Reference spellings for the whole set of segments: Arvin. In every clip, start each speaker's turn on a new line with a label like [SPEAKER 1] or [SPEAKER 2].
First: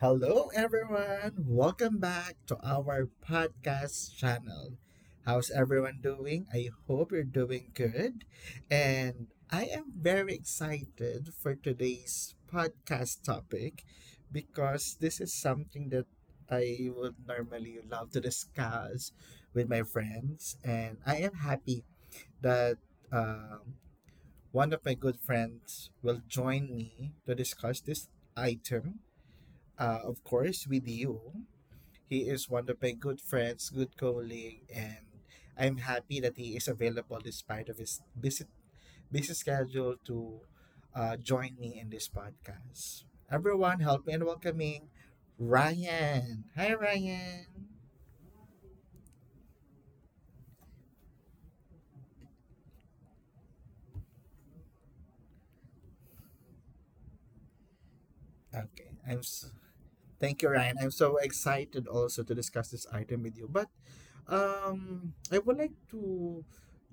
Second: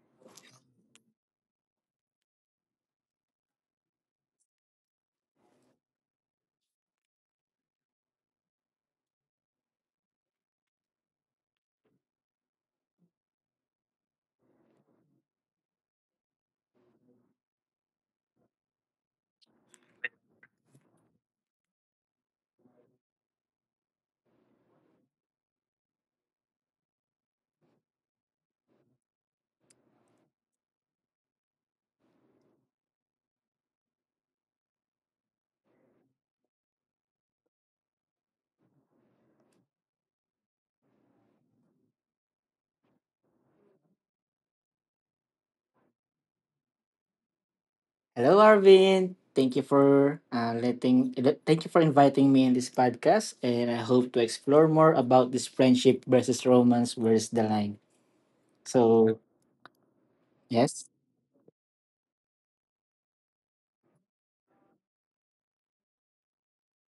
[SPEAKER 1] Hello, everyone. Welcome back to our podcast channel. How's everyone doing? I hope you're doing good. And I am very excited for today's podcast topic because this is something that I would normally love to discuss with my friends. And I am happy that um, one of my good friends will join me to discuss this item, of course, with you. He is one of my good friends, good colleague, and I'm happy that he is available despite of his busy, busy schedule to join me in this podcast. Everyone, help me in welcoming Ryan. Hi, Ryan.
[SPEAKER 2] Hello, Arvin. Thank you for letting. Thank you for inviting me in this podcast, and I hope to explore more about this friendship versus romance. Where's the line?
[SPEAKER 1] Okay,
[SPEAKER 2] So
[SPEAKER 1] I'm. S Thank you, Ryan.
[SPEAKER 2] yes.
[SPEAKER 1] I'm so excited also to discuss this item with you. But I would like to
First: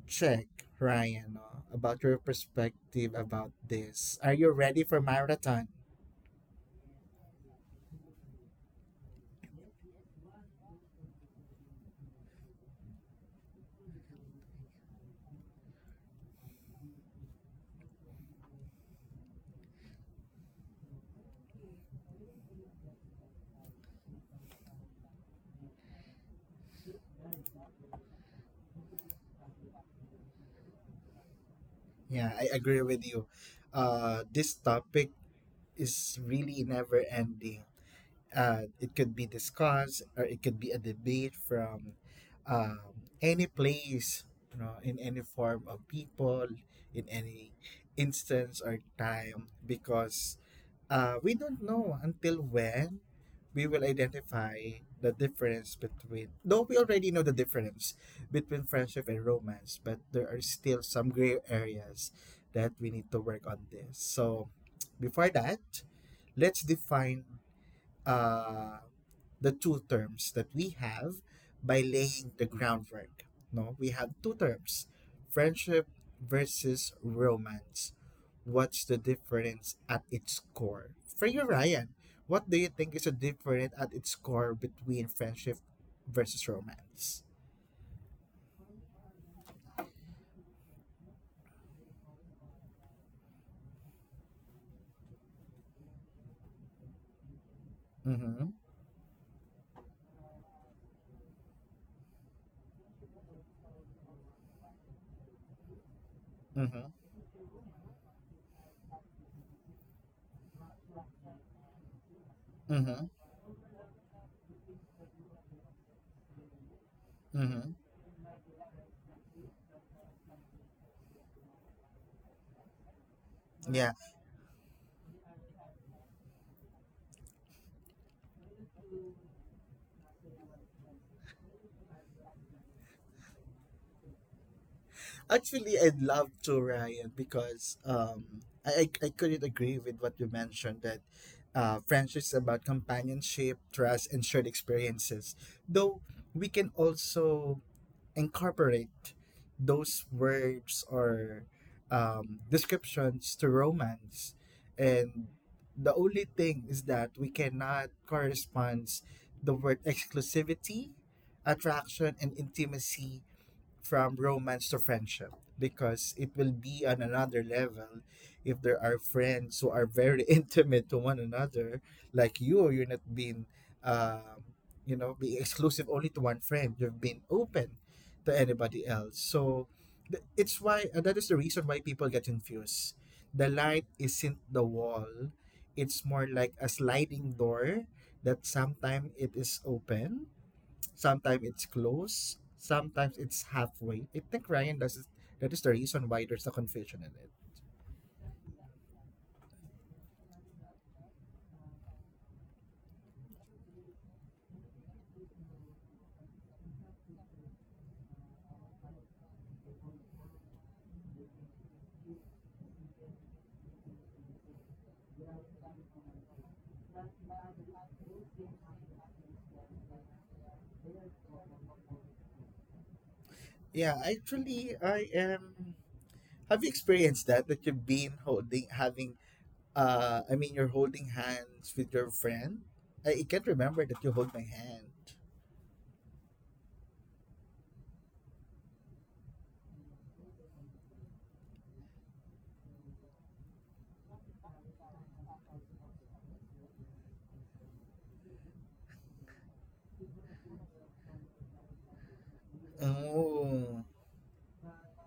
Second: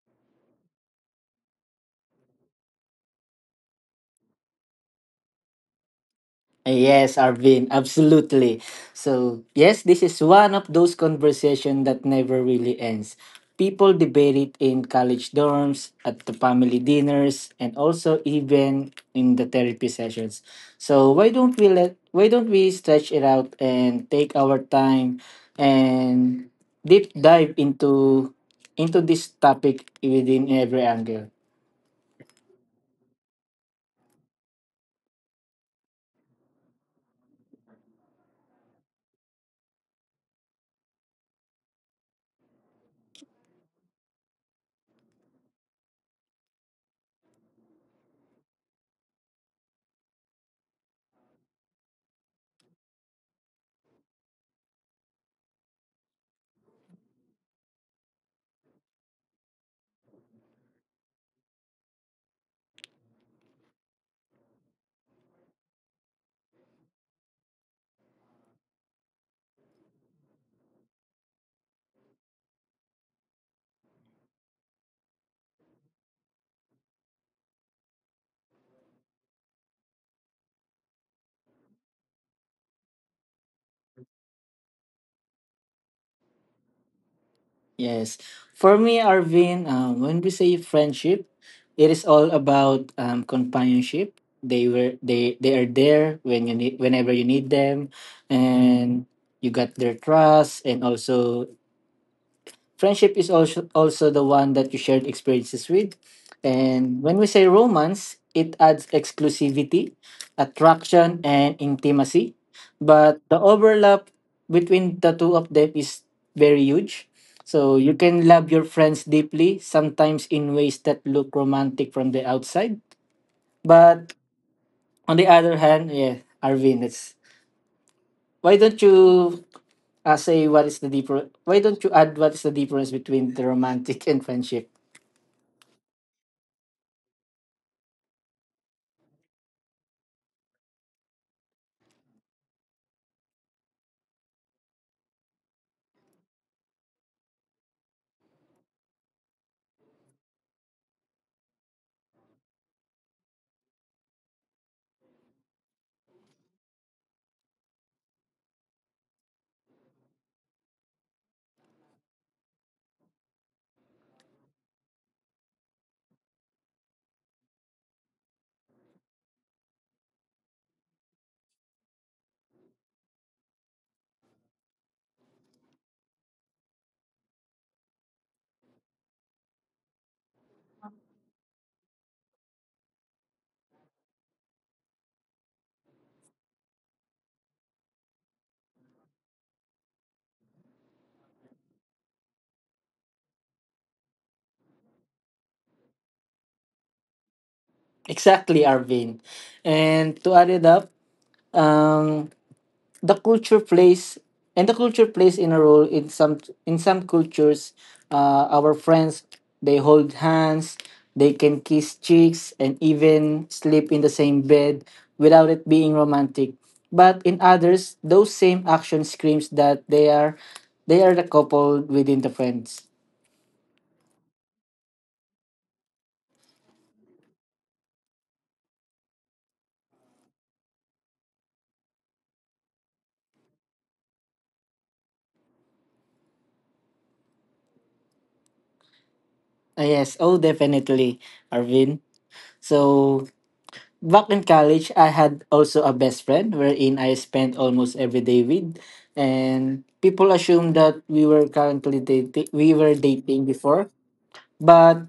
[SPEAKER 1] check, Ryan, about your perspective about this. Are you ready for marathon?
[SPEAKER 2] Yes, Arvin, absolutely. So, yes, this is one of those conversations that never really ends. People debate it in college dorms, at the family dinners, and also even in the therapy sessions. So, why don't we stretch it out and take our time and deep dive into this topic within every angle.
[SPEAKER 1] Yeah, I agree with you. This topic is really never ending. It could be discussed or it could be a debate from um, any place, in any form of people, in any instance or time, because we don't know until when we will identify the difference between, though we already know the difference between friendship and romance, but there are still some gray areas that we need to work on this. So, before that, let's define uh, the two terms that we have by laying the groundwork. No, we have two terms: friendship versus romance. What's the difference at its core? For you, Ryan, what do you think is the difference at its core between friendship versus romance?
[SPEAKER 2] Yes. For me, Arvin, when we say friendship, it is all about companionship. They were they are there whenever you need them,
[SPEAKER 1] Mm hmm.
[SPEAKER 2] and you got their trust, and also friendship is also the one that you shared experiences with.
[SPEAKER 1] Mm hmm.
[SPEAKER 2] And when we say romance, it adds exclusivity, attraction, and intimacy.
[SPEAKER 1] Mm hmm.
[SPEAKER 2] But the overlap between the two of them is very huge.
[SPEAKER 1] Mm
[SPEAKER 2] So
[SPEAKER 1] hmm.
[SPEAKER 2] you can love your friends deeply, sometimes in ways that look romantic from the outside.
[SPEAKER 1] Yeah.
[SPEAKER 2] But on the other hand, yeah, Arvin, it's why don't you say what is the deeper? Why don't you add what is the difference between the romantic and friendship?
[SPEAKER 1] Actually, I'd love to, Ryan, because I couldn't agree with what you mentioned that friendship is about companionship, trust, and shared experiences. Though we can also incorporate those words or descriptions to romance. And the only thing is that we cannot correspond the word exclusivity, attraction, and intimacy from romance to friendship because it will be on another level if there are friends who are very intimate to one another, like you're not being um, being exclusive only to one friend. You've been open to anybody else, so it's why, that is the reason why people get confused. The light isn't the wall, it's more like a sliding door. That sometimes it is open, sometimes it's close, sometimes it's halfway. I think Ryan does. That is the reason why there's a confusion in it.
[SPEAKER 2] Exactly, Arvin. And to add it up, um, the culture plays the culture plays in a role in some cultures. Our friends, they hold hands, they can kiss cheeks, and even sleep in the same bed without it being romantic. But in others, those same action screams that they are the couple within the friends.
[SPEAKER 1] Yeah, actually, I am. Have you experienced that? That you've been I mean, you're holding hands with your friend? I can't remember that you hold my hand.
[SPEAKER 2] Ah, yes, oh definitely, Arvin. So back in college, I had also a best friend wherein I spent almost every day with, and people assumed that we were currently dating. We were dating
[SPEAKER 1] Oh.
[SPEAKER 2] before, but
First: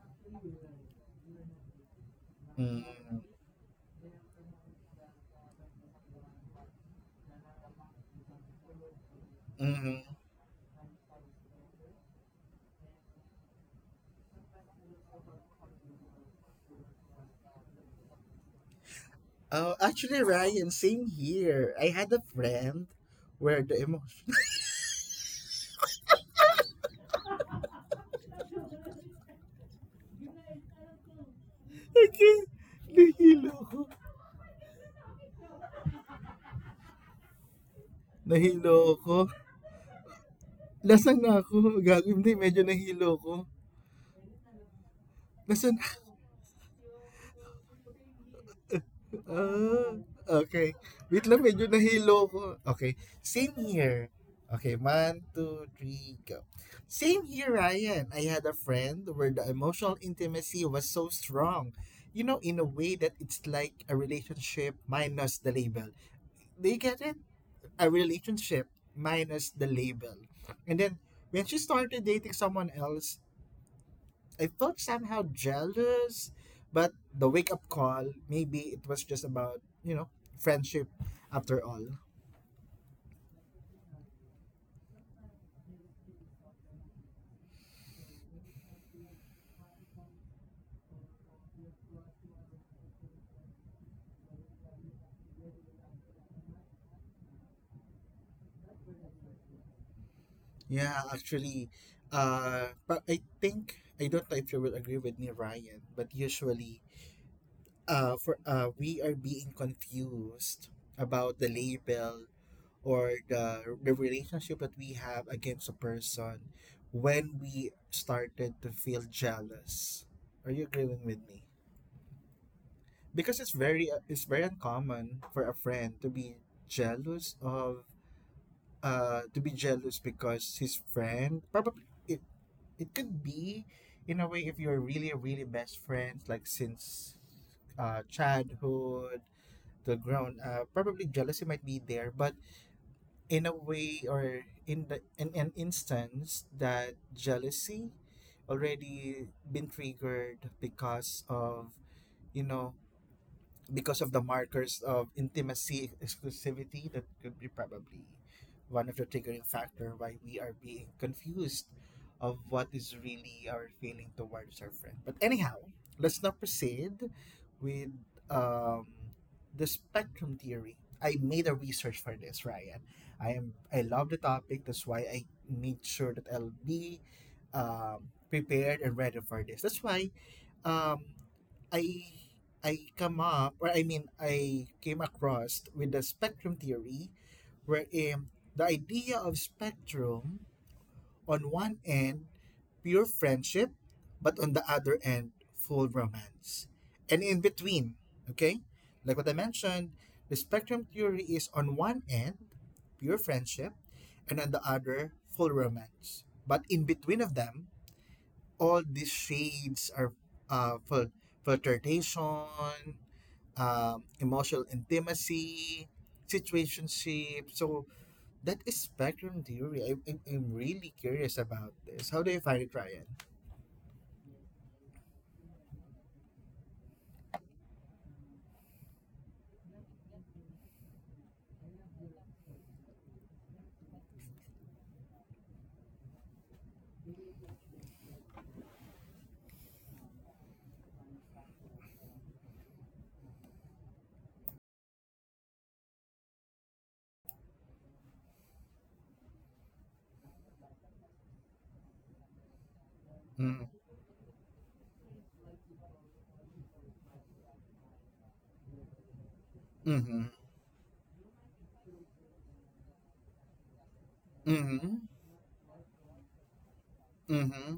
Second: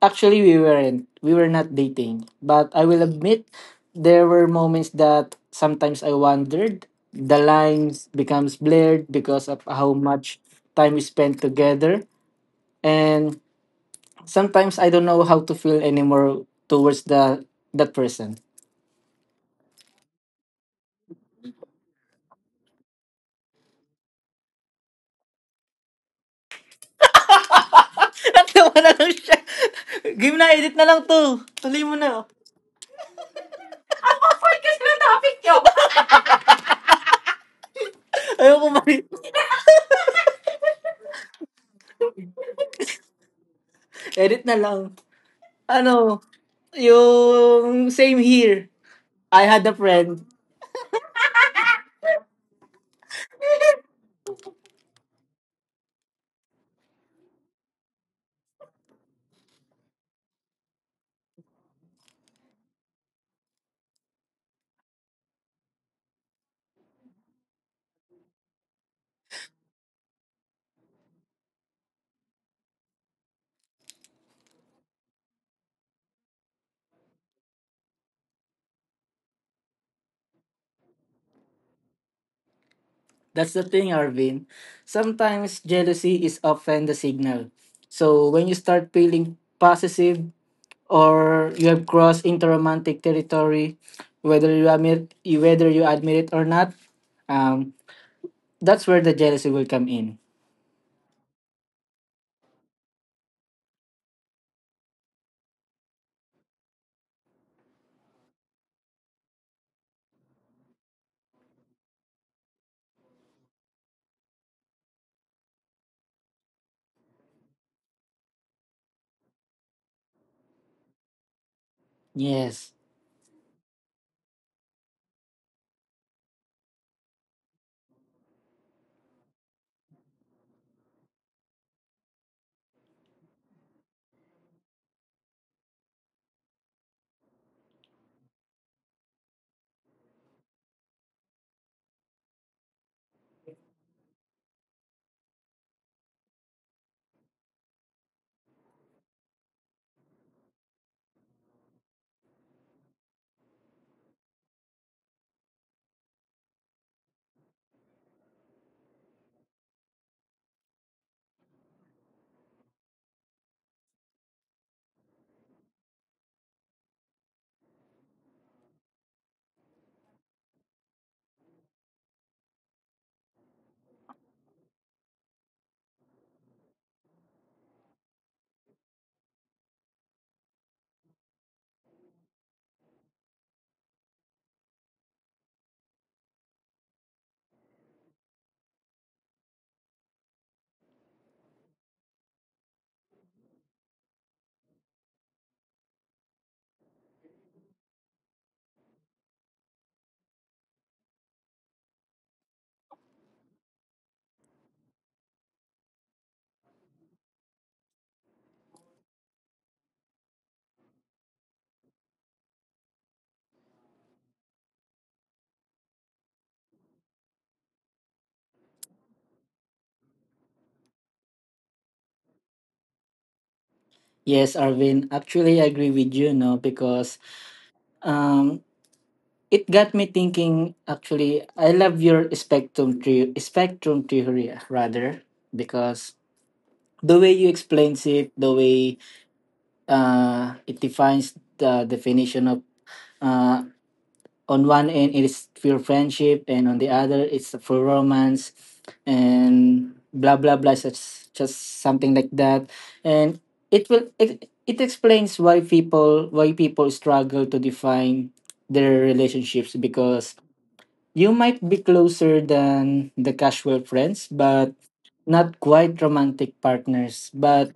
[SPEAKER 2] actually we weren't. We were not dating. But
[SPEAKER 1] Mm,
[SPEAKER 2] I will admit, there were moments that sometimes I wondered. The lines becomes blurred because of how
[SPEAKER 1] mm.
[SPEAKER 2] much time we spent together, and sometimes I don't know how to feel anymore towards the that person.
[SPEAKER 1] Oh, actually, Ryan, same here. I had a friend where the emotion.
[SPEAKER 2] Natawa na lang siya. Game na, edit na lang to. Tuloy mo na.
[SPEAKER 1] Okay, nahilo ko.
[SPEAKER 2] Podcast na topic nyo. Ayoko ko
[SPEAKER 1] Nahilo
[SPEAKER 2] mali.
[SPEAKER 1] ko. Lasang na ako. Gago, hindi. Medyo nahilo ko.
[SPEAKER 2] Edit na lang.
[SPEAKER 1] Lasang na ako.
[SPEAKER 2] Ano, yung same here. I had a
[SPEAKER 1] Ah,
[SPEAKER 2] friend.
[SPEAKER 1] okay. Wait lang, medyo nahilo ko. Okay. Same here. Okay, one, two, three, go. Same here, Ryan. I had a friend where the emotional intimacy was so strong. You know, in a way that it's like a relationship minus the label. Do you get it? A relationship minus the label. And then, when she started dating someone else, I felt somehow jealous, but the wake up call, maybe it was just about friendship after all.
[SPEAKER 2] That's the thing, Arvin. Sometimes jealousy is often the signal. So when you start feeling possessive or you have crossed into romantic territory, whether you admit it or not, um, that's where the jealousy will come in.
[SPEAKER 1] Yeah, actually, but I think, I don't know if you will agree with me, Ryan, but usually, we are being confused about the label or the relationship that we have against a person when we started to feel jealous. Are you agreeing with me?
[SPEAKER 2] Yes.
[SPEAKER 1] Because it's very uncommon for a friend to be jealous of to be jealous because his friend probably, it it could be, in a way, if you're really really best friends, like since childhood to grown up, probably jealousy might be there, but in a way or in the in an instance that jealousy already been triggered because of you know because of the markers of intimacy, exclusivity, that could be probably one of the triggering factor why we are being confused of what is really our feeling towards our friend. But anyhow, let's now proceed with um, the spectrum theory. I made a research for this, Ryan. I love the topic, that's why I made sure that I'll be um, prepared and ready for this. That's why um I I come up or I mean, I came across with the spectrum theory, wherein the idea of spectrum: on one end, pure friendship, but on the other end, full romance, and in between. Okay, like what I mentioned, the spectrum theory is on one end pure friendship and on the other full romance, but in between of them, all these shades are, uh, fil- flirtation, emotional intimacy, situationship. So that is spectrum theory. I'm really curious about this. How do you find it, Ryan?
[SPEAKER 2] Yes, Arvin. Actually, I agree with you, no, because um it got me thinking. Actually, I love your spectrum theory rather, because the way you explains it, the way it defines the definition of uh on one end it is pure friendship and on the other it's for romance, and blah blah blah, such just something like that. And
[SPEAKER 1] Mm,
[SPEAKER 2] it explains why people struggle to define their relationships,
[SPEAKER 1] mm-hmm.
[SPEAKER 2] because you might be closer than the casual friends but
[SPEAKER 1] Mm-hmm.
[SPEAKER 2] not quite romantic partners, but
[SPEAKER 1] Mm-hmm.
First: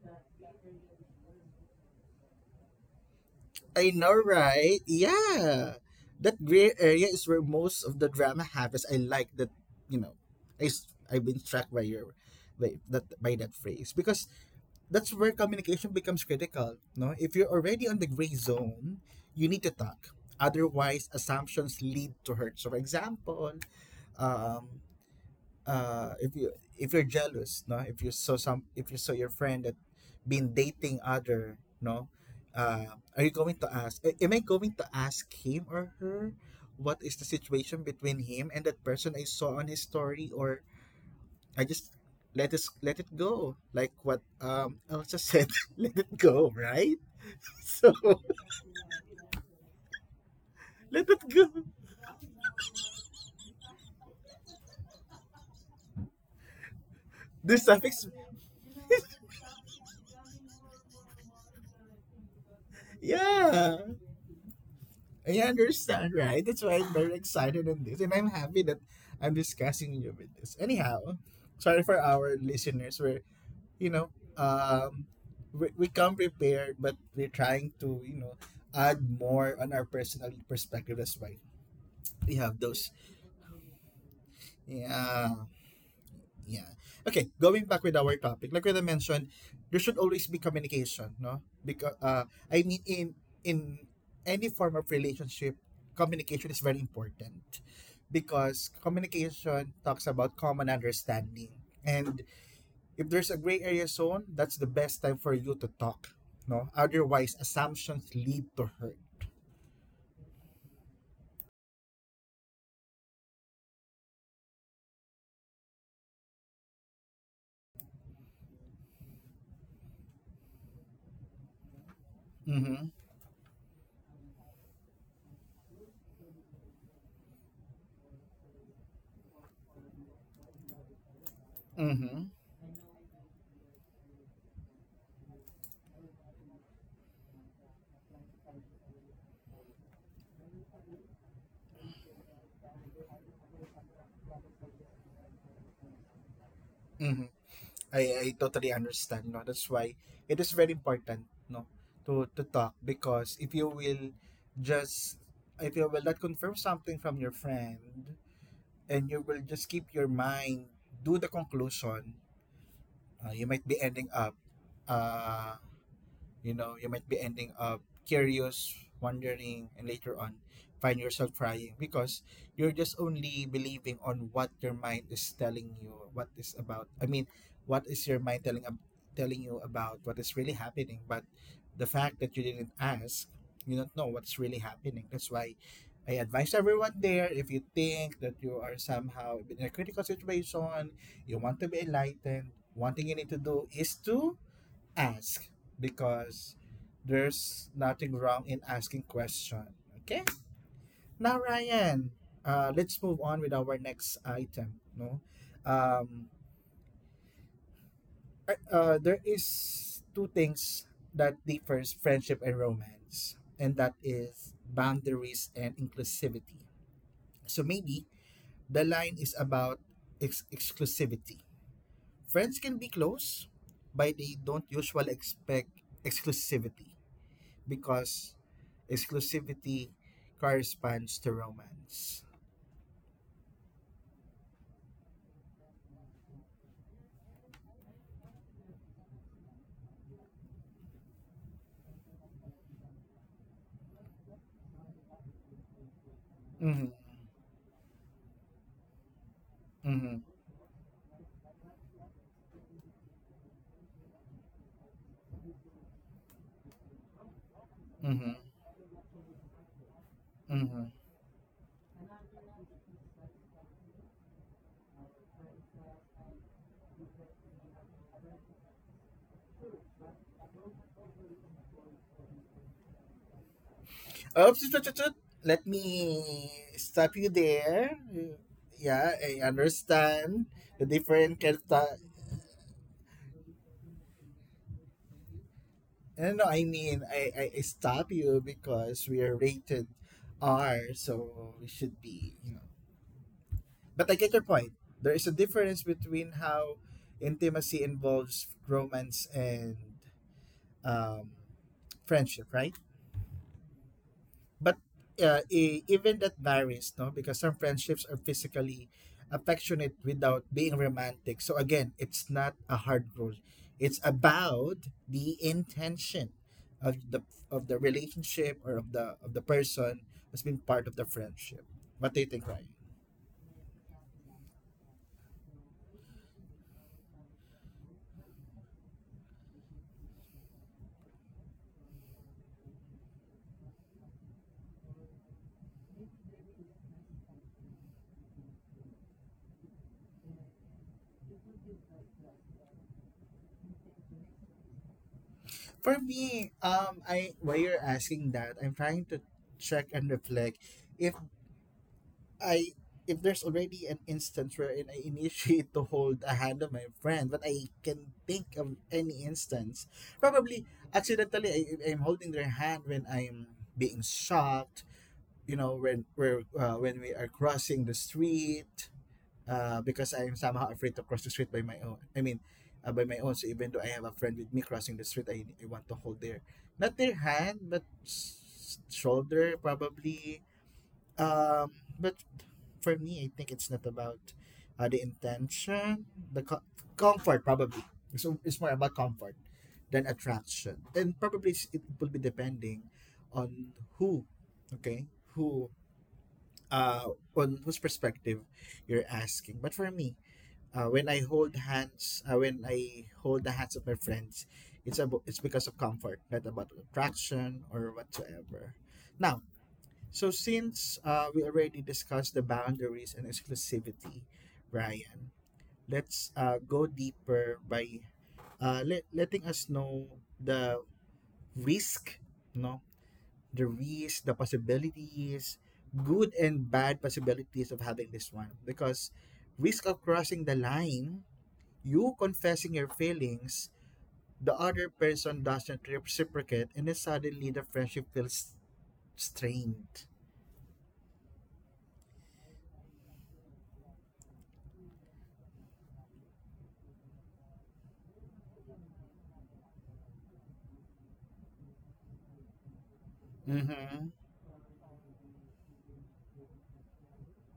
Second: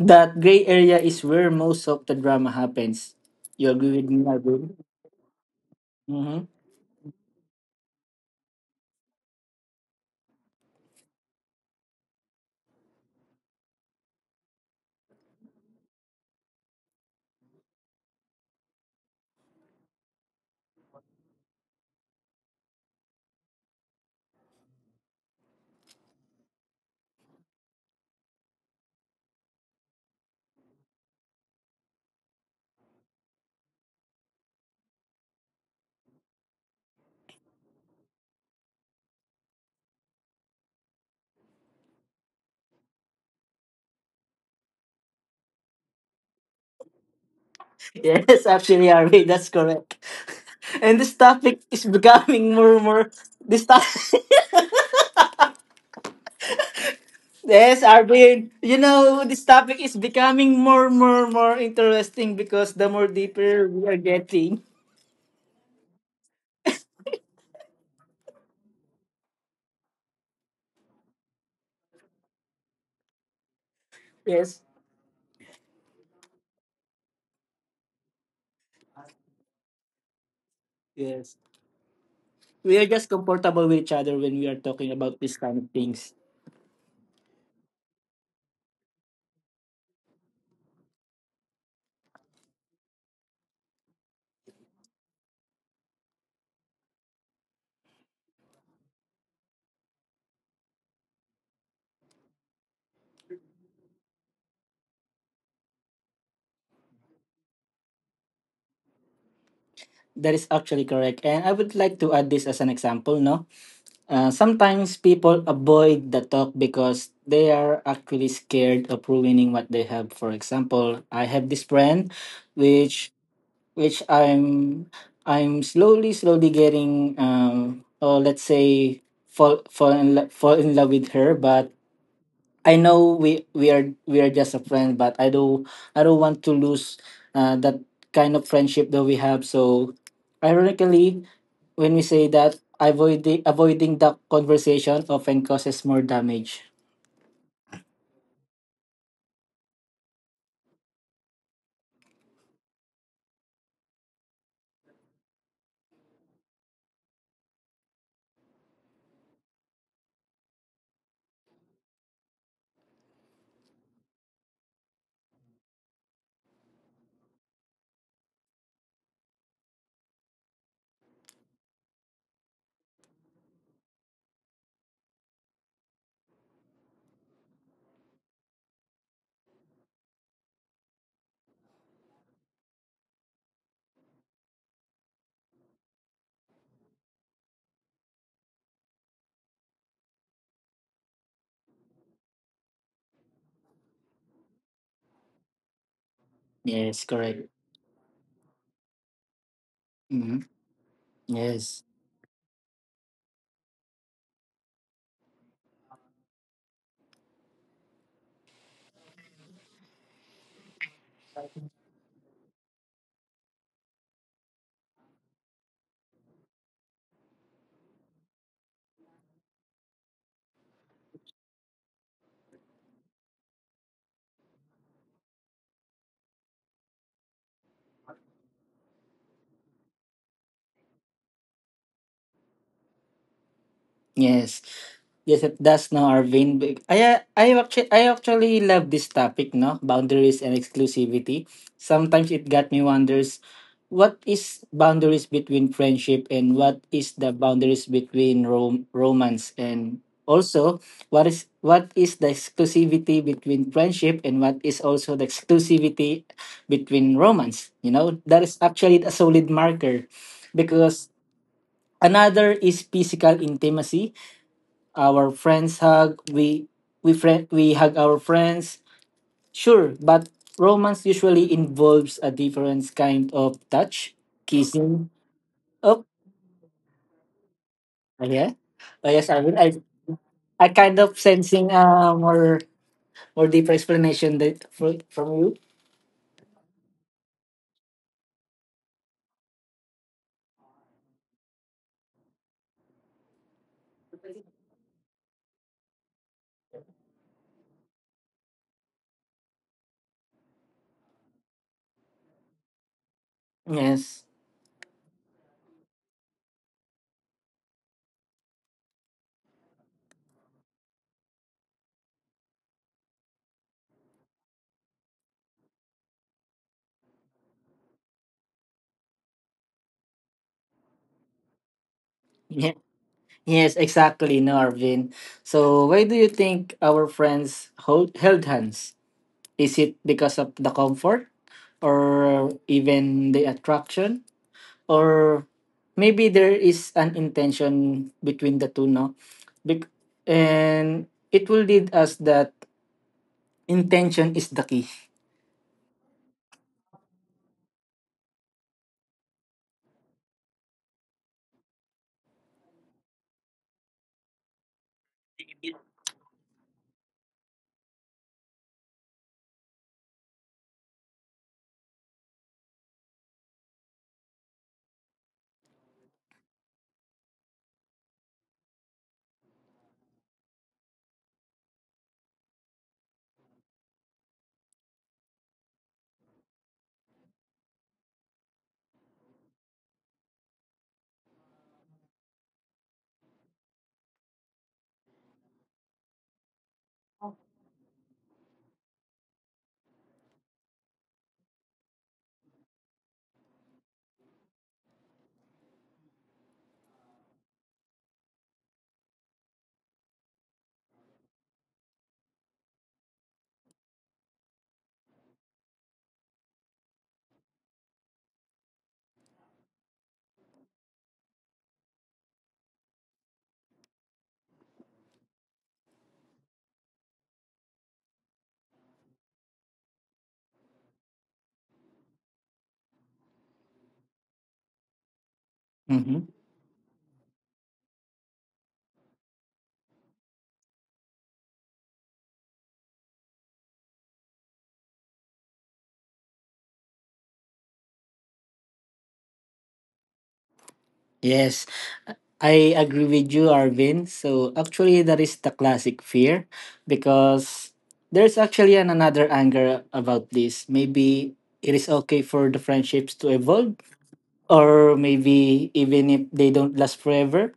[SPEAKER 2] that gray area is where most of the drama happens. You
[SPEAKER 1] I
[SPEAKER 2] agree with
[SPEAKER 1] know,
[SPEAKER 2] me, Arvin?
[SPEAKER 1] right? Yeah. That gray area is where most of the drama happens. I like that. you know, I've been struck by your by that phrase because that's where communication becomes critical. No, if you're already on the gray zone, you need to talk. Otherwise, assumptions lead to hurt. So, for example, um, if you're jealous, no, if you saw your friend that been dating other, no, uh, are you going to ask? Am I going to ask him or her what is the situation between him and that person I saw on his story, or I just let it go. Like what Elsa said, let it go, right? So
[SPEAKER 2] Yes, actually, Harvey, that's correct. And
[SPEAKER 1] let
[SPEAKER 2] this
[SPEAKER 1] it go.
[SPEAKER 2] topic is becoming more and more. This topic,
[SPEAKER 1] There's
[SPEAKER 2] yes,
[SPEAKER 1] something,
[SPEAKER 2] Arvin. You know, this topic is becoming more, more, more interesting because the more deeper
[SPEAKER 1] yeah.
[SPEAKER 2] we are getting.
[SPEAKER 1] I understand, right? That's why I'm very excited on this and I'm happy that I'm discussing you with this. Anyhow, sorry for our listeners. We're, you know,
[SPEAKER 2] Yes,
[SPEAKER 1] um we come prepared, but we're trying to add more on our personal perspective. That's well.
[SPEAKER 2] yes,
[SPEAKER 1] We have
[SPEAKER 2] we are
[SPEAKER 1] those,
[SPEAKER 2] just comfortable with each other when we are talking about
[SPEAKER 1] yeah.
[SPEAKER 2] these kind of things.
[SPEAKER 1] Yeah. Okay, going back with our topic, like what I mentioned, there should always be communication, no? Because I mean, in any form of relationship, communication is very important because communication talks about common understanding. And if there's a gray area zone, that's the best time for you to talk, no? Otherwise, assumptions lead to hurt.
[SPEAKER 2] That is actually correct. And I would like to add this as an example, no? Sometimes people avoid the talk because they are actually scared of ruining what they have. For example, I have this friend,
[SPEAKER 1] Mhm.
[SPEAKER 2] which which I'm slowly getting, or let's say, fall in love with her, but
[SPEAKER 1] Mhm.
[SPEAKER 2] I know we are just a friend, but I don't want to lose that kind of friendship that we have. So, ironically, when we say that, avoiding that conversation often causes more damage.
[SPEAKER 1] Mhm. I totally understand, no, that's why it is very important, no, to talk. Because just if you will not confirm something from your friend and you will just keep your mind, do the conclusion, you might be ending up, uh you know, you might be ending up curious, wondering, and later on find yourself crying because you're just only believing on what your mind is telling you, what is about. I mean, what is your mind telling you about what is really happening, but the fact that you didn't ask, you don't know what's really happening. That's why I advise everyone there, if you think that you are somehow in a critical situation, you want to be enlightened, one thing you need to do is to ask, because
[SPEAKER 2] Yes, correct.
[SPEAKER 1] there's nothing wrong in asking question. Okay.
[SPEAKER 2] Hmm.
[SPEAKER 1] Now,
[SPEAKER 2] Yes.
[SPEAKER 1] Ryan, let's move on with our next item. No, um, there is two things that differs friendship and romance, and that is boundaries and inclusivity. So maybe the line is about exclusivity. Friends can be close, but they don't usually expect exclusivity, because exclusivity corresponds to romance.
[SPEAKER 2] Yes. Yes, at that's no, Arvin. I actually love this topic, no? Boundaries and exclusivity. Sometimes it got me wonders, what is boundaries between friendship and what
[SPEAKER 1] Mm-hmm.
[SPEAKER 2] is the boundaries between romance, and
[SPEAKER 1] Mm-hmm.
[SPEAKER 2] also what is the exclusivity between friendship and what is also the exclusivity between romance? You know,
[SPEAKER 1] Mm-hmm.
[SPEAKER 2] that is actually a solid marker,
[SPEAKER 1] Mm-hmm.
[SPEAKER 2] because another is physical intimacy. Our friends hug. We hug our friends. Sure, but romance usually involves a different kind of touch,
[SPEAKER 1] Oops, tut, tut,
[SPEAKER 2] kissing.
[SPEAKER 1] tut. Let
[SPEAKER 2] Oh,
[SPEAKER 1] me stop you there.
[SPEAKER 2] oh, yeah. Oh,
[SPEAKER 1] Yeah,
[SPEAKER 2] yes, I
[SPEAKER 1] I
[SPEAKER 2] mean, I
[SPEAKER 1] understand
[SPEAKER 2] I
[SPEAKER 1] the
[SPEAKER 2] kind of
[SPEAKER 1] different kind of
[SPEAKER 2] sensing a more deeper explanation, from you.
[SPEAKER 1] no, no, I mean, I stop you because we are rated R, so we should be. But I get your point. There is a difference between how intimacy involves romance and, um, friendship, right?
[SPEAKER 2] Yes.
[SPEAKER 1] But even that varies, no? Because some friendships are physically affectionate without being romantic. So again, it's not a hard rule. It's about the intention of the relationship or of the person who's been part of the friendship. What do you think, Ryan?
[SPEAKER 2] Yeah. Yes, exactly, Narvin. So, why do you think our friends hold held hands? Is it because of the comfort or even the attraction? Or maybe there is an intention between the two, no? Bec- and it will lead us that intention is the key.
[SPEAKER 1] For me, I while you're asking that, I'm trying to check and reflect if I if there's already an instance wherein I initiate to hold a hand of my friend, but I can think of any instance. Probably accidentally, I'm holding their hand when I'm being shocked. You know, when we're when we are crossing the street, because I'm somehow afraid to cross the street by my own. I mean, by my own. So even though I have a friend with me crossing the street, I want to hold their, not their hand, but shoulder, probably. um, but for me, I think it's not about, the intention, the comfort, probably. So it's more about comfort than attraction, and probably it will be depending on who, okay, who, uh, on whose perspective you're asking. But for me, when I hold hands, when I hold the hands of my friends, it's because of comfort, not about attraction or whatsoever. Now, so, since we already discussed the boundaries and exclusivity, Ryan, let's go deeper by letting us know the risk, no, the risk, the possibilities,
[SPEAKER 2] Mhm.
[SPEAKER 1] good and bad possibilities of having this one. Because risk of crossing the line, you confessing your feelings, the other person doesn't reciprocate, and then suddenly the friendship feels strained.
[SPEAKER 2] Yes, I agree with you, Arvin. So actually, that is the classic fear, because there's actually an another anger about this. Maybe it is okay for the friendships to evolve,
[SPEAKER 1] Mm-hmm.
[SPEAKER 2] or maybe even if they don't last forever,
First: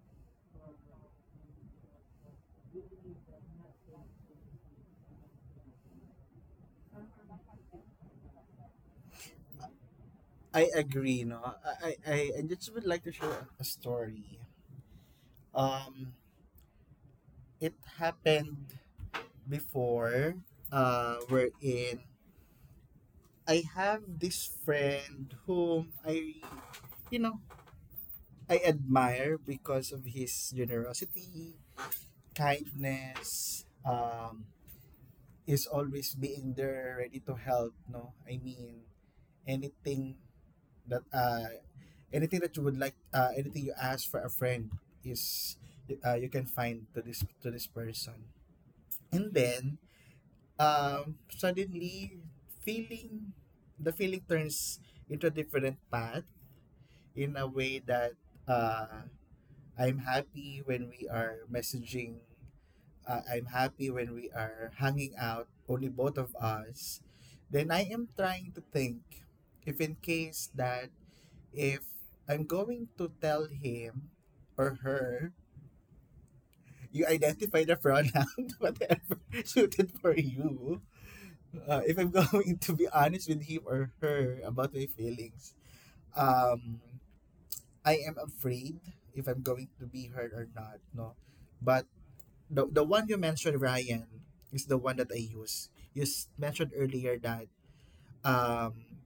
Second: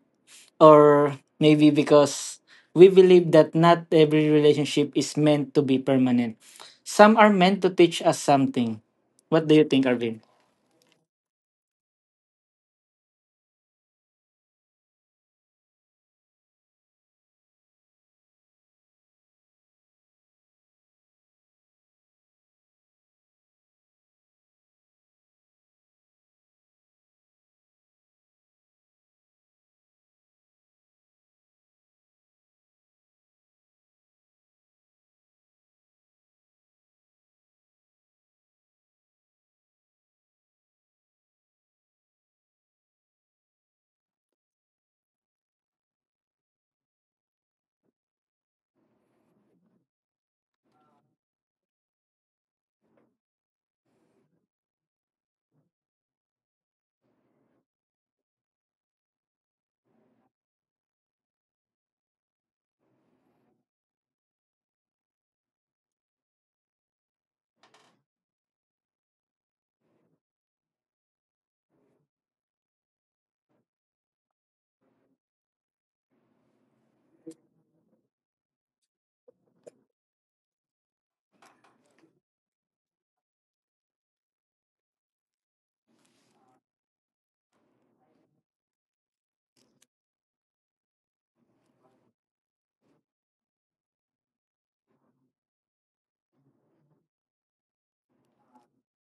[SPEAKER 2] or maybe because we believe that not every relationship is meant to be permanent. Some are meant to teach us something. What do you think, Arvin?
[SPEAKER 1] I agree, no. I just would like to share a story. Um, it happened before, wherein I have this friend whom you know, I admire because of his generosity, kindness, is always being there, ready to help, no. I mean, anything that anything that you would like anything you ask for a friend is you can find to this person, and then suddenly feeling the feeling turns into a different path in a way that uh, I'm happy when we are messaging, I'm happy when we are hanging out only both of us. Then I am trying to think if in case that, if I'm going to tell him or her, you identify the pronoun, whatever suited for you. If I'm going to be honest with him or her about my feelings, um, I am afraid if I'm going to be hurt or not, no? But the one you mentioned, Ryan, is the one that I use. You mentioned earlier that um,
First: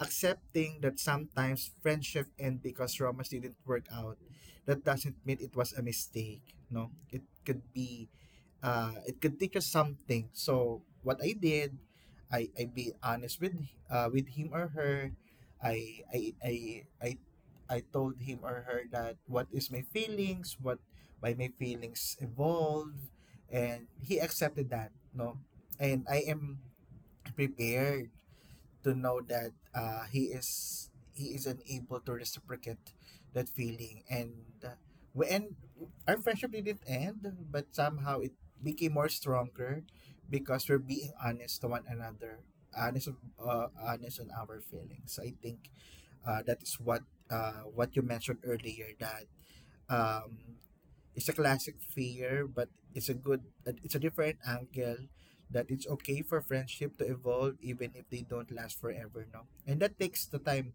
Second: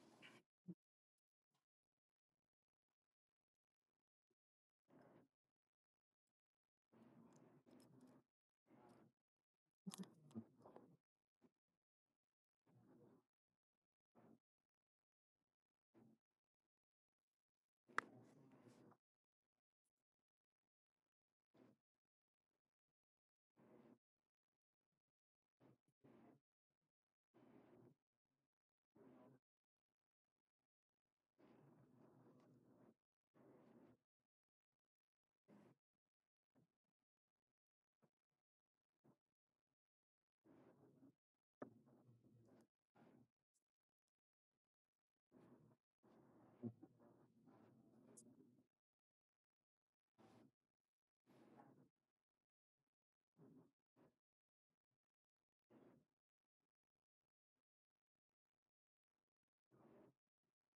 [SPEAKER 1] accepting that sometimes friendship end because romance didn't work out, that doesn't mean it was a mistake. No, it could be, it could teach us something. So what I did, I be honest with him or her. i i i i, I told him or her that what is my feelings, what, why my feelings evolve, and he accepted that, no. And I am prepared to know that he isn't able to reciprocate that feeling, and uh, we and our friendship didn't end, but somehow it became more stronger because we're being honest to one another, honest, honest on our feelings. So I think that is what you mentioned earlier, that um, it's a classic fear, but it's a good, it's a different angle, that it's okay for friendship to evolve even if they don't last forever, no? And that takes the time,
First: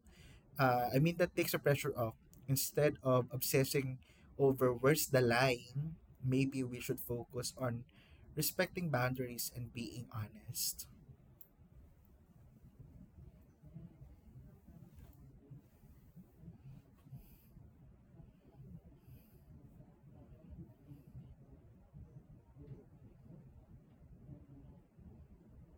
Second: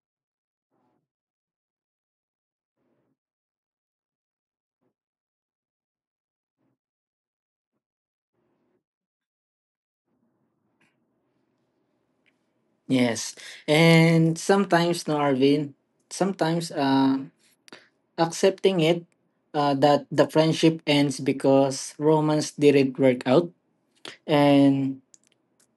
[SPEAKER 1] that takes the pressure off. Instead of obsessing over where's the line, maybe we should focus on respecting boundaries and being honest.
[SPEAKER 2] Yes. And sometimes, no, Arvin, sometimes accepting it, that the friendship ends because romance didn't work out. And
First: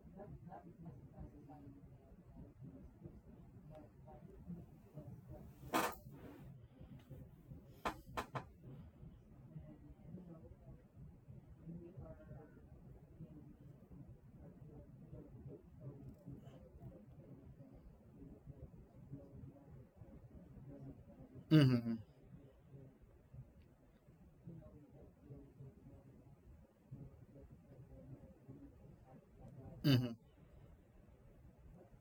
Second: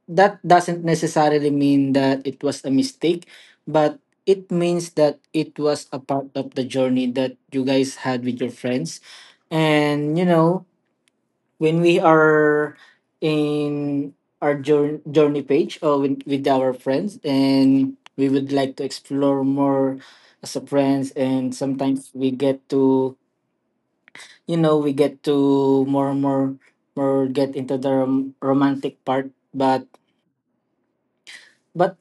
[SPEAKER 2] that doesn't necessarily mean that it was a mistake, but it means that it was a part of the journey that you guys had with your friends. And you know, when we are in our journey page, or with our friends, and we would like to explore more as a friends, and
[SPEAKER 1] Mm-hmm.
[SPEAKER 2] sometimes we get to more and more, more get into the romantic part, but
[SPEAKER 1] Mm-hmm.
[SPEAKER 2] but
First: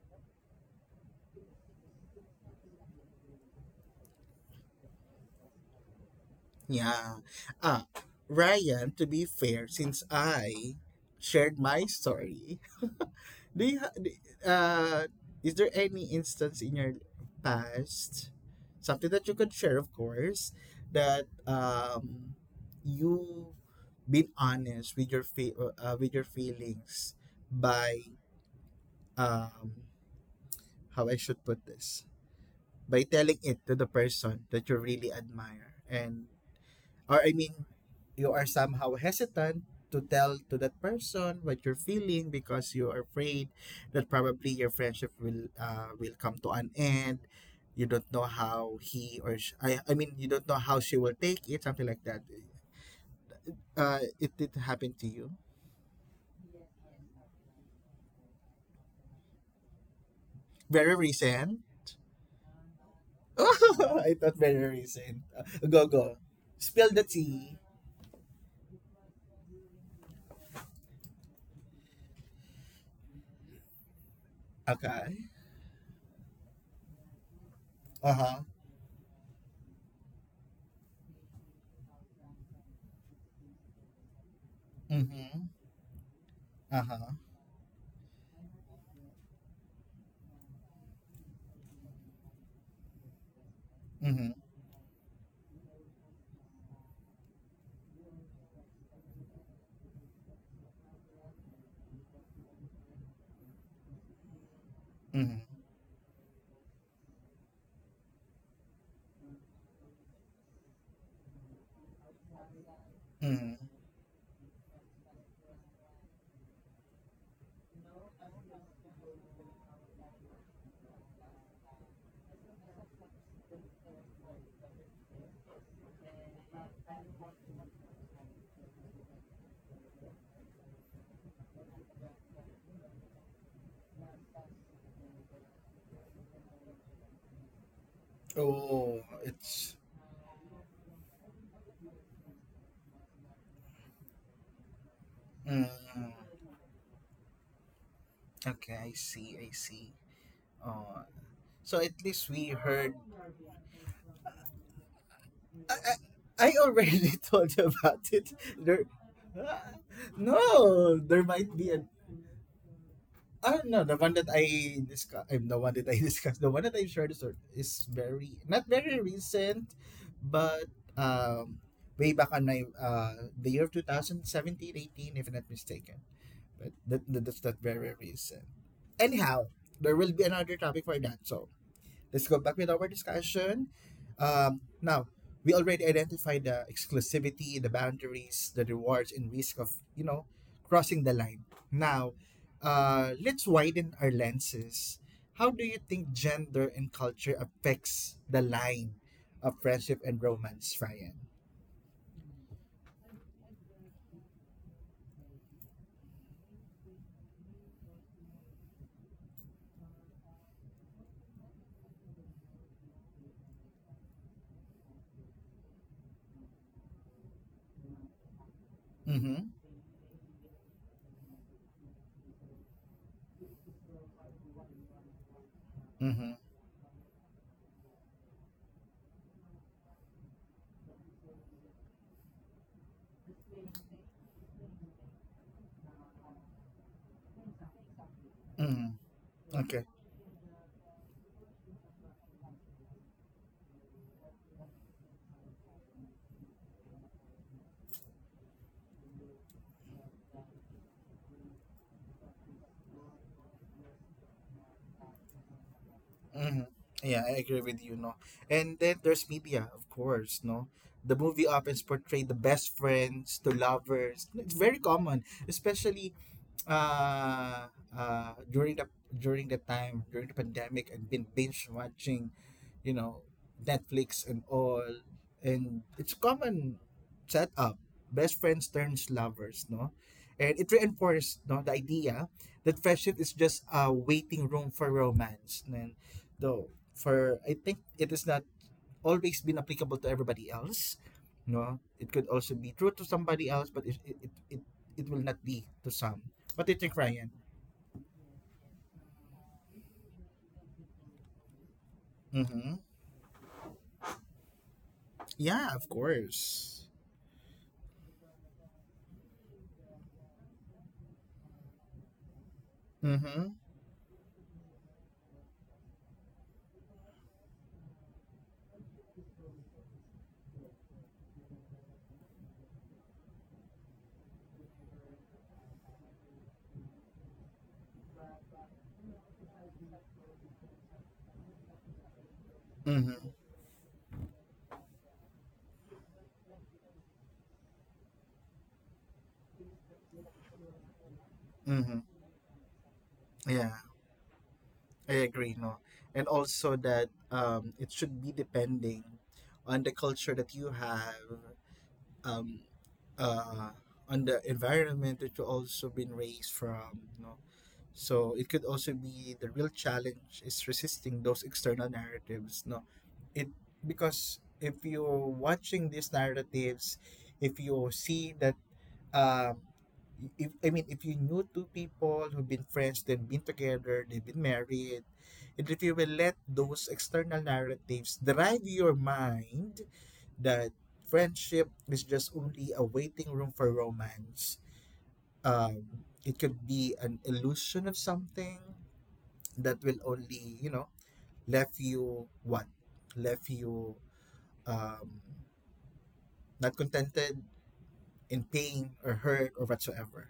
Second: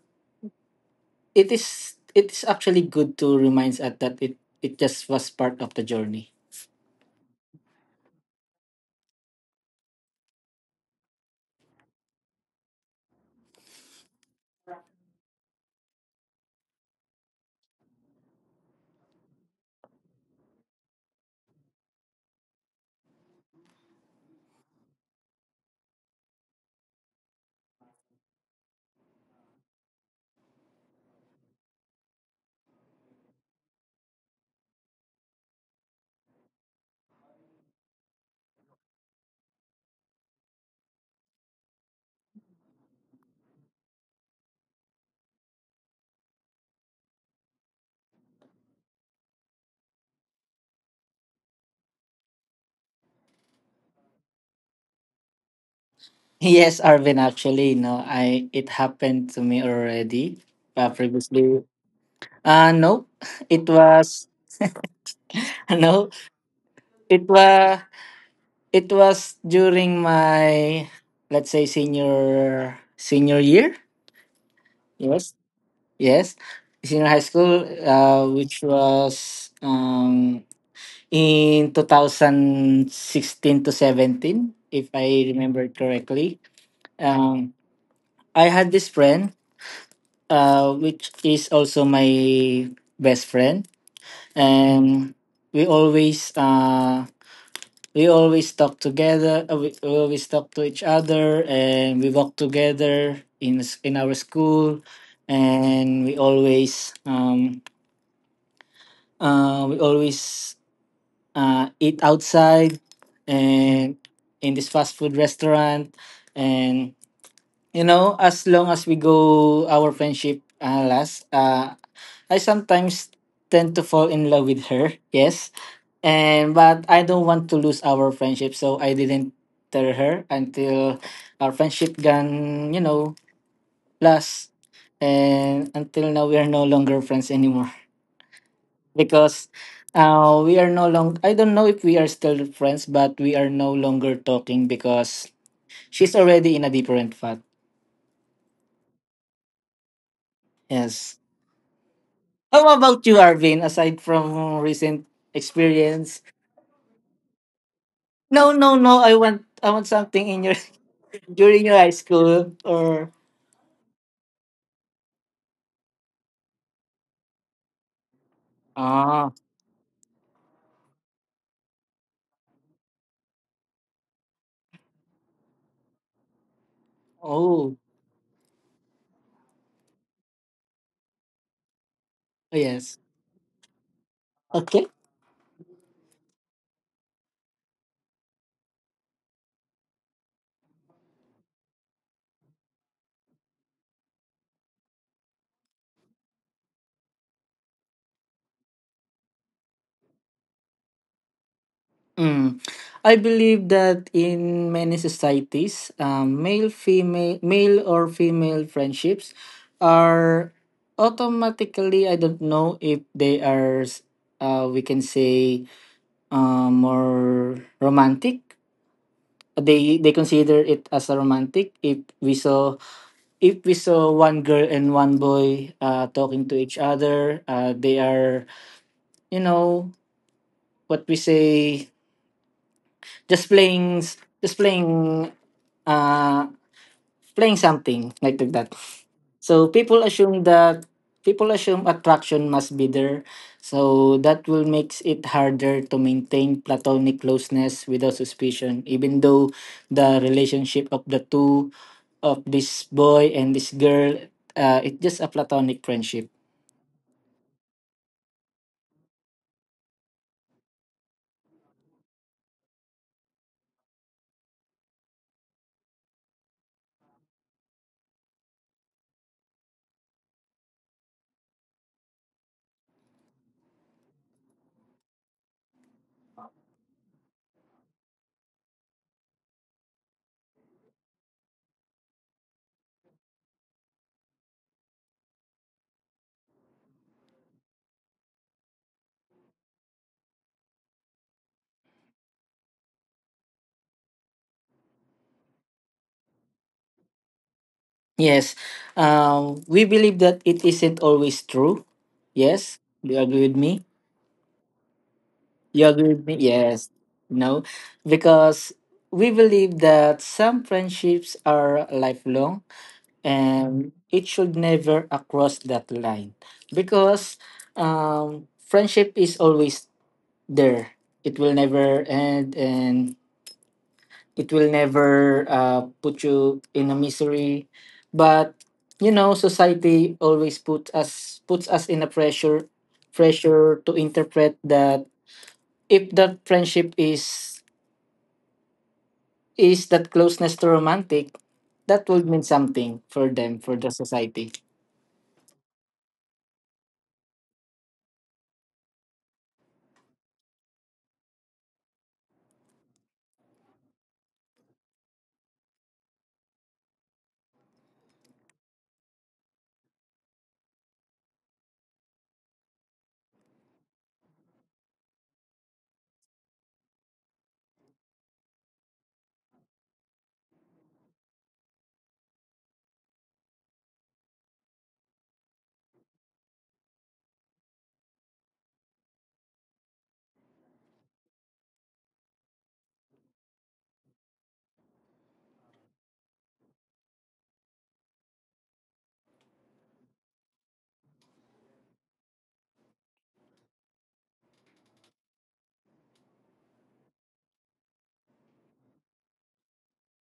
[SPEAKER 2] it's actually good to remind us that it just was part of the journey.
[SPEAKER 1] Yeah. Ah, Ryan, to be fair, since I shared my story, Do you ha- d- uh is there any instance in your past, something that you could share, of course, that you been honest with your with your feelings, by um how I should put this, by telling it to the person that you really admire and, or I mean, you are somehow hesitant to tell to that person what you're feeling because you are afraid that probably your friendship will come to an end. You don't know how he or sh- I mean you don't know how she will take it, something like that. It did happen to you.
[SPEAKER 2] Yes, Arvin. Actually, no, I it happened to me already,
[SPEAKER 1] Very
[SPEAKER 2] previously.
[SPEAKER 1] recent.
[SPEAKER 2] No, it
[SPEAKER 1] I
[SPEAKER 2] was,
[SPEAKER 1] thought very recent. Go
[SPEAKER 2] no,
[SPEAKER 1] go. Spill the
[SPEAKER 2] it
[SPEAKER 1] tea.
[SPEAKER 2] was it was during my, let's say, senior year.
[SPEAKER 1] Okay.
[SPEAKER 2] Yes, yes, senior high school.
[SPEAKER 1] Uh
[SPEAKER 2] Uh,
[SPEAKER 1] huh.
[SPEAKER 2] which was in 2016 to 17, if
[SPEAKER 1] Mm
[SPEAKER 2] I
[SPEAKER 1] hmm.
[SPEAKER 2] remember correctly.
[SPEAKER 1] Uh huh.
[SPEAKER 2] Um, i had this friend, which is also my best friend,
[SPEAKER 1] Mm hmm.
[SPEAKER 2] and we always uh, we always talk together, we always talk to each other, and we walk together in our school,
[SPEAKER 1] Mm
[SPEAKER 2] and we always eat outside,
[SPEAKER 1] hmm. Hmm.
[SPEAKER 2] and in this fast food restaurant. And you know, as long as we go, our friendship lasts. I sometimes tend to fall in love with her. Yes. And but I don't want to lose our friendship, so I didn't tell her, until our friendship gone, last. And until now we are no longer friends anymore,
[SPEAKER 1] Oh,
[SPEAKER 2] because
[SPEAKER 1] it's
[SPEAKER 2] we are no longer, I don't know if we are still friends, but we are no longer talking because
[SPEAKER 1] Mm,
[SPEAKER 2] she's already in a different path.
[SPEAKER 1] okay, I see, I see. Oh,
[SPEAKER 2] Yes.
[SPEAKER 1] so at least we
[SPEAKER 2] How
[SPEAKER 1] heard.
[SPEAKER 2] about you, Arvin? Aside from recent
[SPEAKER 1] I,
[SPEAKER 2] experience,
[SPEAKER 1] I, I already told you about it.
[SPEAKER 2] no, no,
[SPEAKER 1] There,
[SPEAKER 2] no. I want,
[SPEAKER 1] ah,
[SPEAKER 2] something in your,
[SPEAKER 1] no, there might
[SPEAKER 2] during
[SPEAKER 1] be
[SPEAKER 2] your
[SPEAKER 1] an.
[SPEAKER 2] high school or
[SPEAKER 1] Ah, no, the one that I discuss, I'm the one that I discussed. The one that I shared is very not very
[SPEAKER 2] ah,
[SPEAKER 1] recent, but way back on my the year of 2017, if I'm not mistaken. But that's not
[SPEAKER 2] oh,
[SPEAKER 1] very recent. Anyhow, there will be another topic for that. So let's go back with our
[SPEAKER 2] yes,
[SPEAKER 1] discussion.
[SPEAKER 2] okay.
[SPEAKER 1] Now, we already identified the exclusivity, the boundaries, the rewards, and risk of, you know, crossing the line. Now, let's widen our lenses. How do you think gender and culture affects the line of friendship and romance, Ryan?
[SPEAKER 2] Mm. I believe that in many societies, male or female friendships are automatically, I don't know if they are we can say, more romantic.
[SPEAKER 1] Mm-hmm.
[SPEAKER 2] They consider it as a romantic if we saw one girl and one boy
[SPEAKER 1] Mm-hmm.
[SPEAKER 2] talking to each other. They are, you know, what we say, just playing, just uh playing something like that.
[SPEAKER 1] Mm-hmm.
[SPEAKER 2] So
[SPEAKER 1] Okay.
[SPEAKER 2] people assume that, people assume attraction must be there, so that will makes it harder to maintain platonic closeness without suspicion, even though the relationship of the two, of this boy and this girl, it's just a platonic friendship.
[SPEAKER 1] Mm-hmm. Yeah, I agree with you, no. And then there's media, of course, no. The movie often portray the best friends to lovers. It's very common, especially uh, uh, during the during the pandemic I've been binge watching, you know, Netflix and all, and it's a common setup. Best friends turns lovers, no, and it reinforced no the idea that friendship is just a waiting room for romance, and though for I think it is not always been applicable to everybody else, no, it could also be true to somebody else, but will not be to some. What do you think, Ryan?
[SPEAKER 2] Yes. We believe that it isn't always true.
[SPEAKER 1] Mm-hmm.
[SPEAKER 2] Yes, do you agree with me?
[SPEAKER 1] Yeah, of
[SPEAKER 2] You agree with me?
[SPEAKER 1] course.
[SPEAKER 2] Yes. No. Because we believe that some friendships are lifelong
[SPEAKER 1] Mm-hmm.
[SPEAKER 2] and it should never cross that line. Because friendship is always there. It will never end and it will never put you in a misery. But you know, society always puts us in a pressure
[SPEAKER 1] Mm-hmm.
[SPEAKER 2] pressure to interpret that, if that friendship is that closeness to romantic,
[SPEAKER 1] Mm-hmm.
[SPEAKER 2] that would mean something for them,
[SPEAKER 1] Yeah,
[SPEAKER 2] for the society.
[SPEAKER 1] I agree. No, and also that it should be depending on the culture that you have, um, uh, on the environment that you also been raised from. You know, so it could also be, the real challenge is resisting those external narratives. No, it, because if you're watching these narratives, if you see that, um, if you knew two people who've been friends, they've been together, they've been married, and if you will let those external narratives drive your mind, that friendship is just only a waiting room for romance, um, it could be an illusion of something that will only, you know, left you what left you um, not contented, in pain or hurt or whatsoever.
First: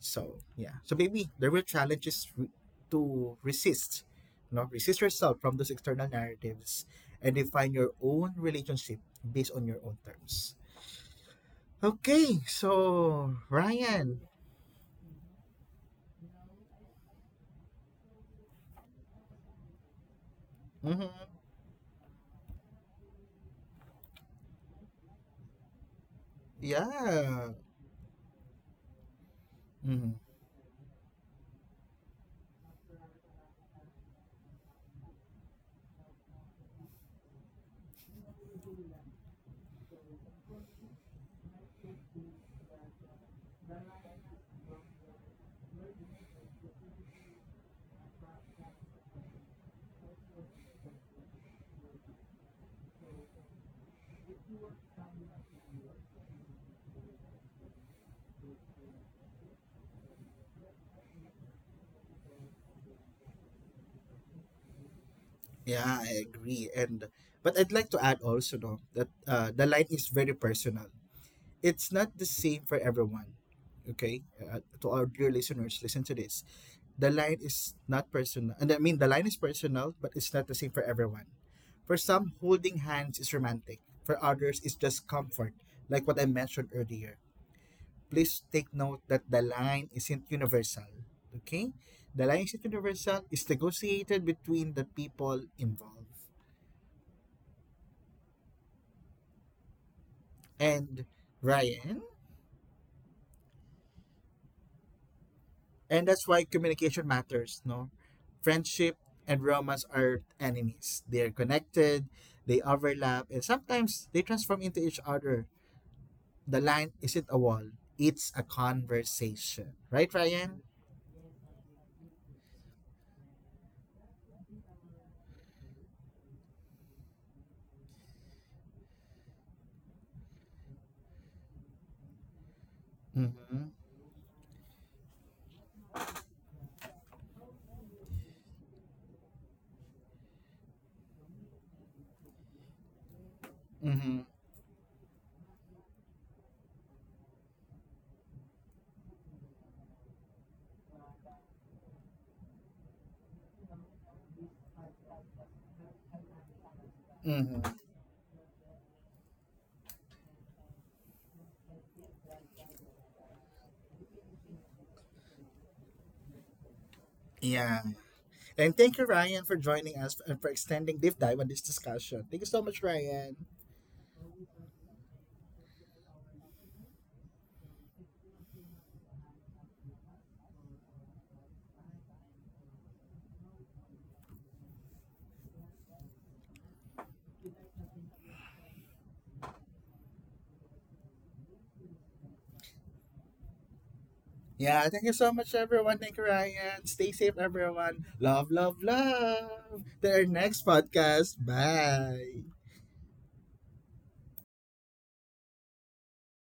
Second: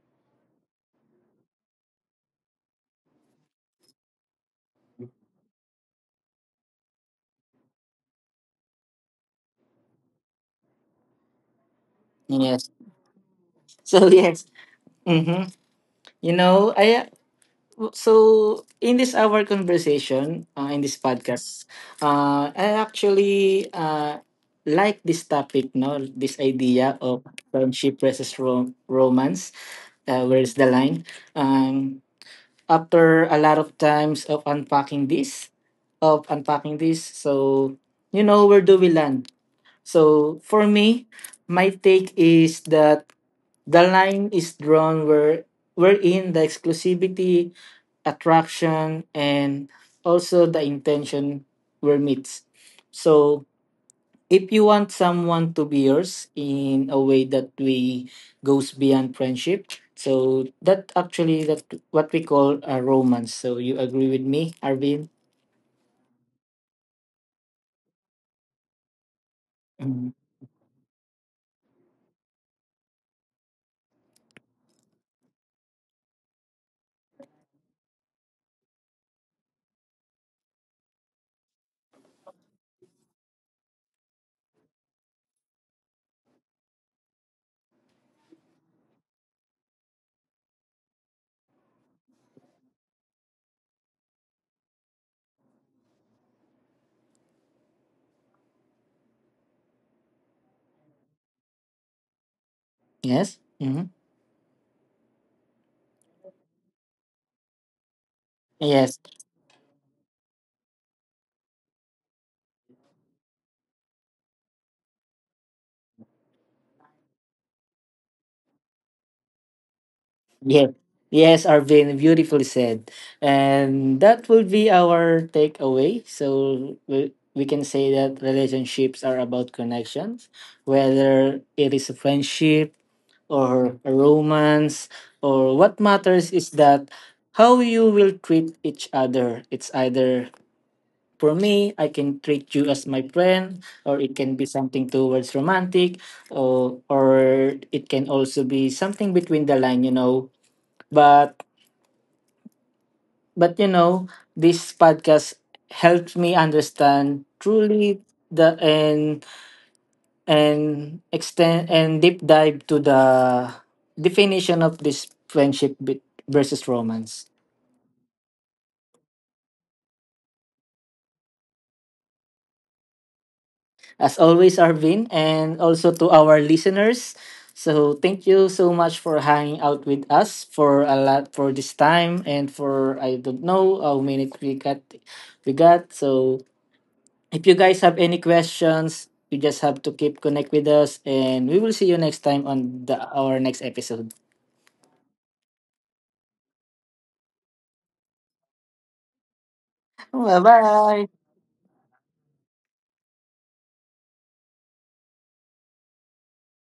[SPEAKER 1] So yeah, so maybe there were to resist, you know, resist yourself from those external narratives and define your own relationship based on your own terms. Okay,
[SPEAKER 2] Yes.
[SPEAKER 1] so
[SPEAKER 2] So
[SPEAKER 1] Ryan.
[SPEAKER 2] yes. Mm-hmm. You know, I, so in this our conversation, in this
[SPEAKER 1] Hmm.
[SPEAKER 2] podcast, I actually, like this topic, no, this idea of
[SPEAKER 1] Yeah.
[SPEAKER 2] friendship versus romance,
[SPEAKER 1] Mhm.
[SPEAKER 2] where's the line, um, after a lot of times of unpacking this. So you know, where do we land? So for me, my take is that the line is drawn wherein the exclusivity, attraction, and also the intention were meets. So if you want someone to be yours in a way that we goes beyond friendship, so that actually that what we call a romance. So you agree with me, Arvin?
[SPEAKER 1] Yeah, I agree. And but I'd like to add also though that the line is
[SPEAKER 2] Mhm.
[SPEAKER 1] very personal. It's not the same for everyone. Okay, to our dear listeners, listen to this. The line is not personal, and I mean the line is personal, but it's not the same for everyone. For some, holding hands is romantic. For others, it's just comfort, like what I mentioned earlier. Please take note that the line isn't universal. Okay, the line isn't universal. It's negotiated between the people involved. And Ryan.
[SPEAKER 2] Yes. Hmm.
[SPEAKER 1] And that's why communication matters, no?
[SPEAKER 2] Yes.
[SPEAKER 1] Friendship and romance are enemies. They're connected, they overlap, and sometimes they transform into each other. The line isn't a wall, it's a conversation. Right, Ryan?
[SPEAKER 2] Yes, yes, Arvin, beautifully said. And that would be our takeaway. So we can say that relationships are about connections, whether it is a friendship
[SPEAKER 1] Mm-hmm.
[SPEAKER 2] or a romance, or what matters is that how you will treat each other. It's either, for me, I can treat you as my friend, or it
[SPEAKER 1] Mm-hmm.
[SPEAKER 2] can be something towards romantic, or it can also be something between the line. But But you know, this podcast helped me understand
[SPEAKER 1] Mm-hmm.
[SPEAKER 2] truly the and extend and deep dive to the definition of this friendship versus romance.
[SPEAKER 1] Yeah. And thank you, Ryan, for joining us and for extending deep dive on this discussion. Thank you so much, Ryan.
[SPEAKER 2] As always, Arvin, and also to our listeners. So thank you so much for hanging out with us for a lot for this time and for, I don't know how many we got. So if you guys have any questions, you just have to keep connect with us and we will see you next time on the our next episode.
[SPEAKER 1] Yeah, thank you so much, everyone. Thank you, Ryan. Stay safe, everyone. Love, love, love. To our next
[SPEAKER 2] Bye-bye.
[SPEAKER 1] podcast. Bye.